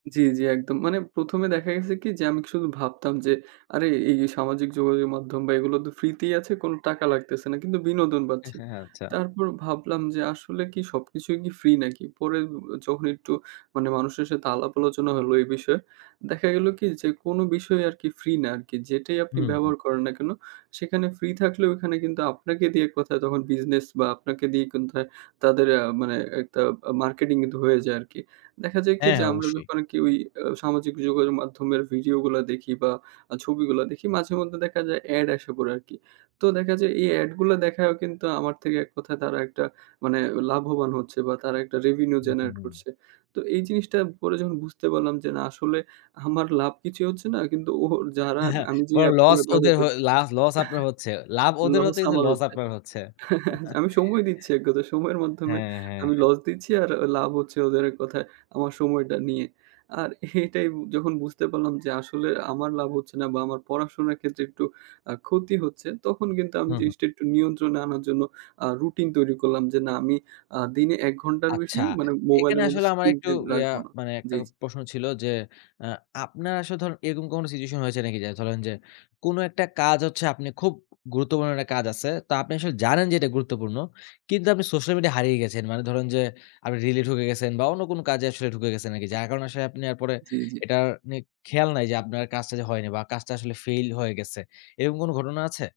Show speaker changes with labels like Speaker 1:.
Speaker 1: জি, জি একদম। মানে ১ম এ দেখা গেছে কি? যে, আমি শুধু ভাবতাম যে আরে এ এই সামাজিক যোগাযোগের মাধ্যম বা এগুলো তো ফ্রিতেই আছে কোনো টাকা লাগতেছে না, কিন্তু বিনোদন পাচ্ছি।
Speaker 2: হ্যাঁ, হ্যাঁ, আচ্ছা।
Speaker 1: তারপর ভাবলাম যে আসলে কি সবকিছুই কি ফ্রি নাকি? পরে এব এ যখন একটু মানে মানুষের সাথে আলাপ আলোচনা হলো এই বিষয়ে। দেখা গেলো কি? যে, কোনো বিষয় আর কি ফ্রি না আরকি, যেটাই আপনি
Speaker 2: হুম, হু।
Speaker 1: ব্যবহার করেন না কেন, সেখানে ফ্রি থাকলেও এখানে কিন্তু আপনাকে দিয়ে এক কথায় তখন বিজনেস বা আপনাকে দিয়ে কোনথায় তাদের আ মানে একটা আ মার্কেটিং কিন্তু হয়ে যায় আরকি। দেখা যায় কি?
Speaker 2: হ্যাঁ,
Speaker 1: যে, আমরা
Speaker 2: অবশ্যই।
Speaker 1: যখন আর্কি ওই আ সামাজিক যোগাযোগ মাধ্যমের ভিডিও গুলা দেখি বা আ ছবিগুলা দেখি, মাঝে-মধ্যে দেখা যায় এড আইসা পড়ে আরকি। তো দেখা যায় এই এড গুলা দেখাও কিন্তু আমার থেকে এক কথায় তারা একটা মানে লাভবান হচ্ছে বা তারা একটা রেভিনিউ
Speaker 2: হু, হু,
Speaker 1: জেনারেট
Speaker 2: হু।
Speaker 1: করছে। তো এই জিনিসটা পরে যখন বুঝতে পারলাম যে না, আসলে আমার লাভ কিছুই হচ্ছে না। কিন্তু ও যারা
Speaker 2: হা,
Speaker 1: আমি, যে
Speaker 2: বরং
Speaker 1: এপগুলো
Speaker 2: লস
Speaker 1: ব্যবহার
Speaker 2: ওদের
Speaker 1: করছি
Speaker 2: হয়ে লা লস আপনার হচ্ছে। লাভ ওদের
Speaker 1: লস
Speaker 2: হচ্ছে কিন্তু,
Speaker 1: আমার
Speaker 2: লস
Speaker 1: হচ্ছে।
Speaker 2: আপনার হচ্ছে।
Speaker 1: আমি সময় দিচ্ছি এক কথায়, সময়ের মাধ্যমে
Speaker 2: হ্যাঁ, হ্যাঁ,
Speaker 1: আমি
Speaker 2: হ্যাঁ।
Speaker 1: লস দিচ্ছি আর আ লাভ হচ্ছে ওদের এক কথায়, আমার সময়টা নিয়ে। আর এটাই যখন বুঝতে পারলাম যে, আসলে আমার লাভ হচ্ছে না বা আমার পড়াশোনার ক্ষেত্রে একটু আ ক্ষতি হচ্ছে। তখন কিন্তু আমি
Speaker 2: হু, হু।
Speaker 1: জিনিসটা একটু নিয়ন্ত্রণে আনার জন্য, আ রুটিন তৈরি করলাম যে না, আমি আ দিনে ১ ঘন্টার বেশি
Speaker 2: আচ্ছা।
Speaker 1: মানে
Speaker 2: এখানে
Speaker 1: মোবাইলের মধ্যে
Speaker 2: আসলে আমার একটু
Speaker 1: স্ক্রিনটাইম
Speaker 2: ইয়া,
Speaker 1: রাখবো না।
Speaker 2: মানে ১ টা
Speaker 1: জি, জি।
Speaker 2: প্রশ্ন ছিল যে, অ্যা আপনার আসলে ধরুন এরকম কোন সিচুয়েশন হয়েছে নাকি? যে ধরেন যে, কোন একটা কাজ হচ্ছে আপনে খুব গুরুত্বপূর্ণ একটা কাজ আছে। তো আপনি আসলে জানেন যে এটা গুরুত্বপূর্ণ। কিন্তু আপনি সোশ্যাল মিডিয়া হারিয়ে গেছেন। মানে ধরেন যে, আপনি রিলে ঢুকে গেছেন বা অন্য কোন কাজে আসলে ঢুকে গেছেন নাকি, যার কারণে আসলে আপনি এরপরে
Speaker 1: জি, জি।
Speaker 2: এটার নিয়ে খেয়াল নাই যে, আপনার কাজটা যে হয়নি বা কাজটা আসলে ফেইল হয়ে গেছে। এরকম কোন ঘটনা আছে?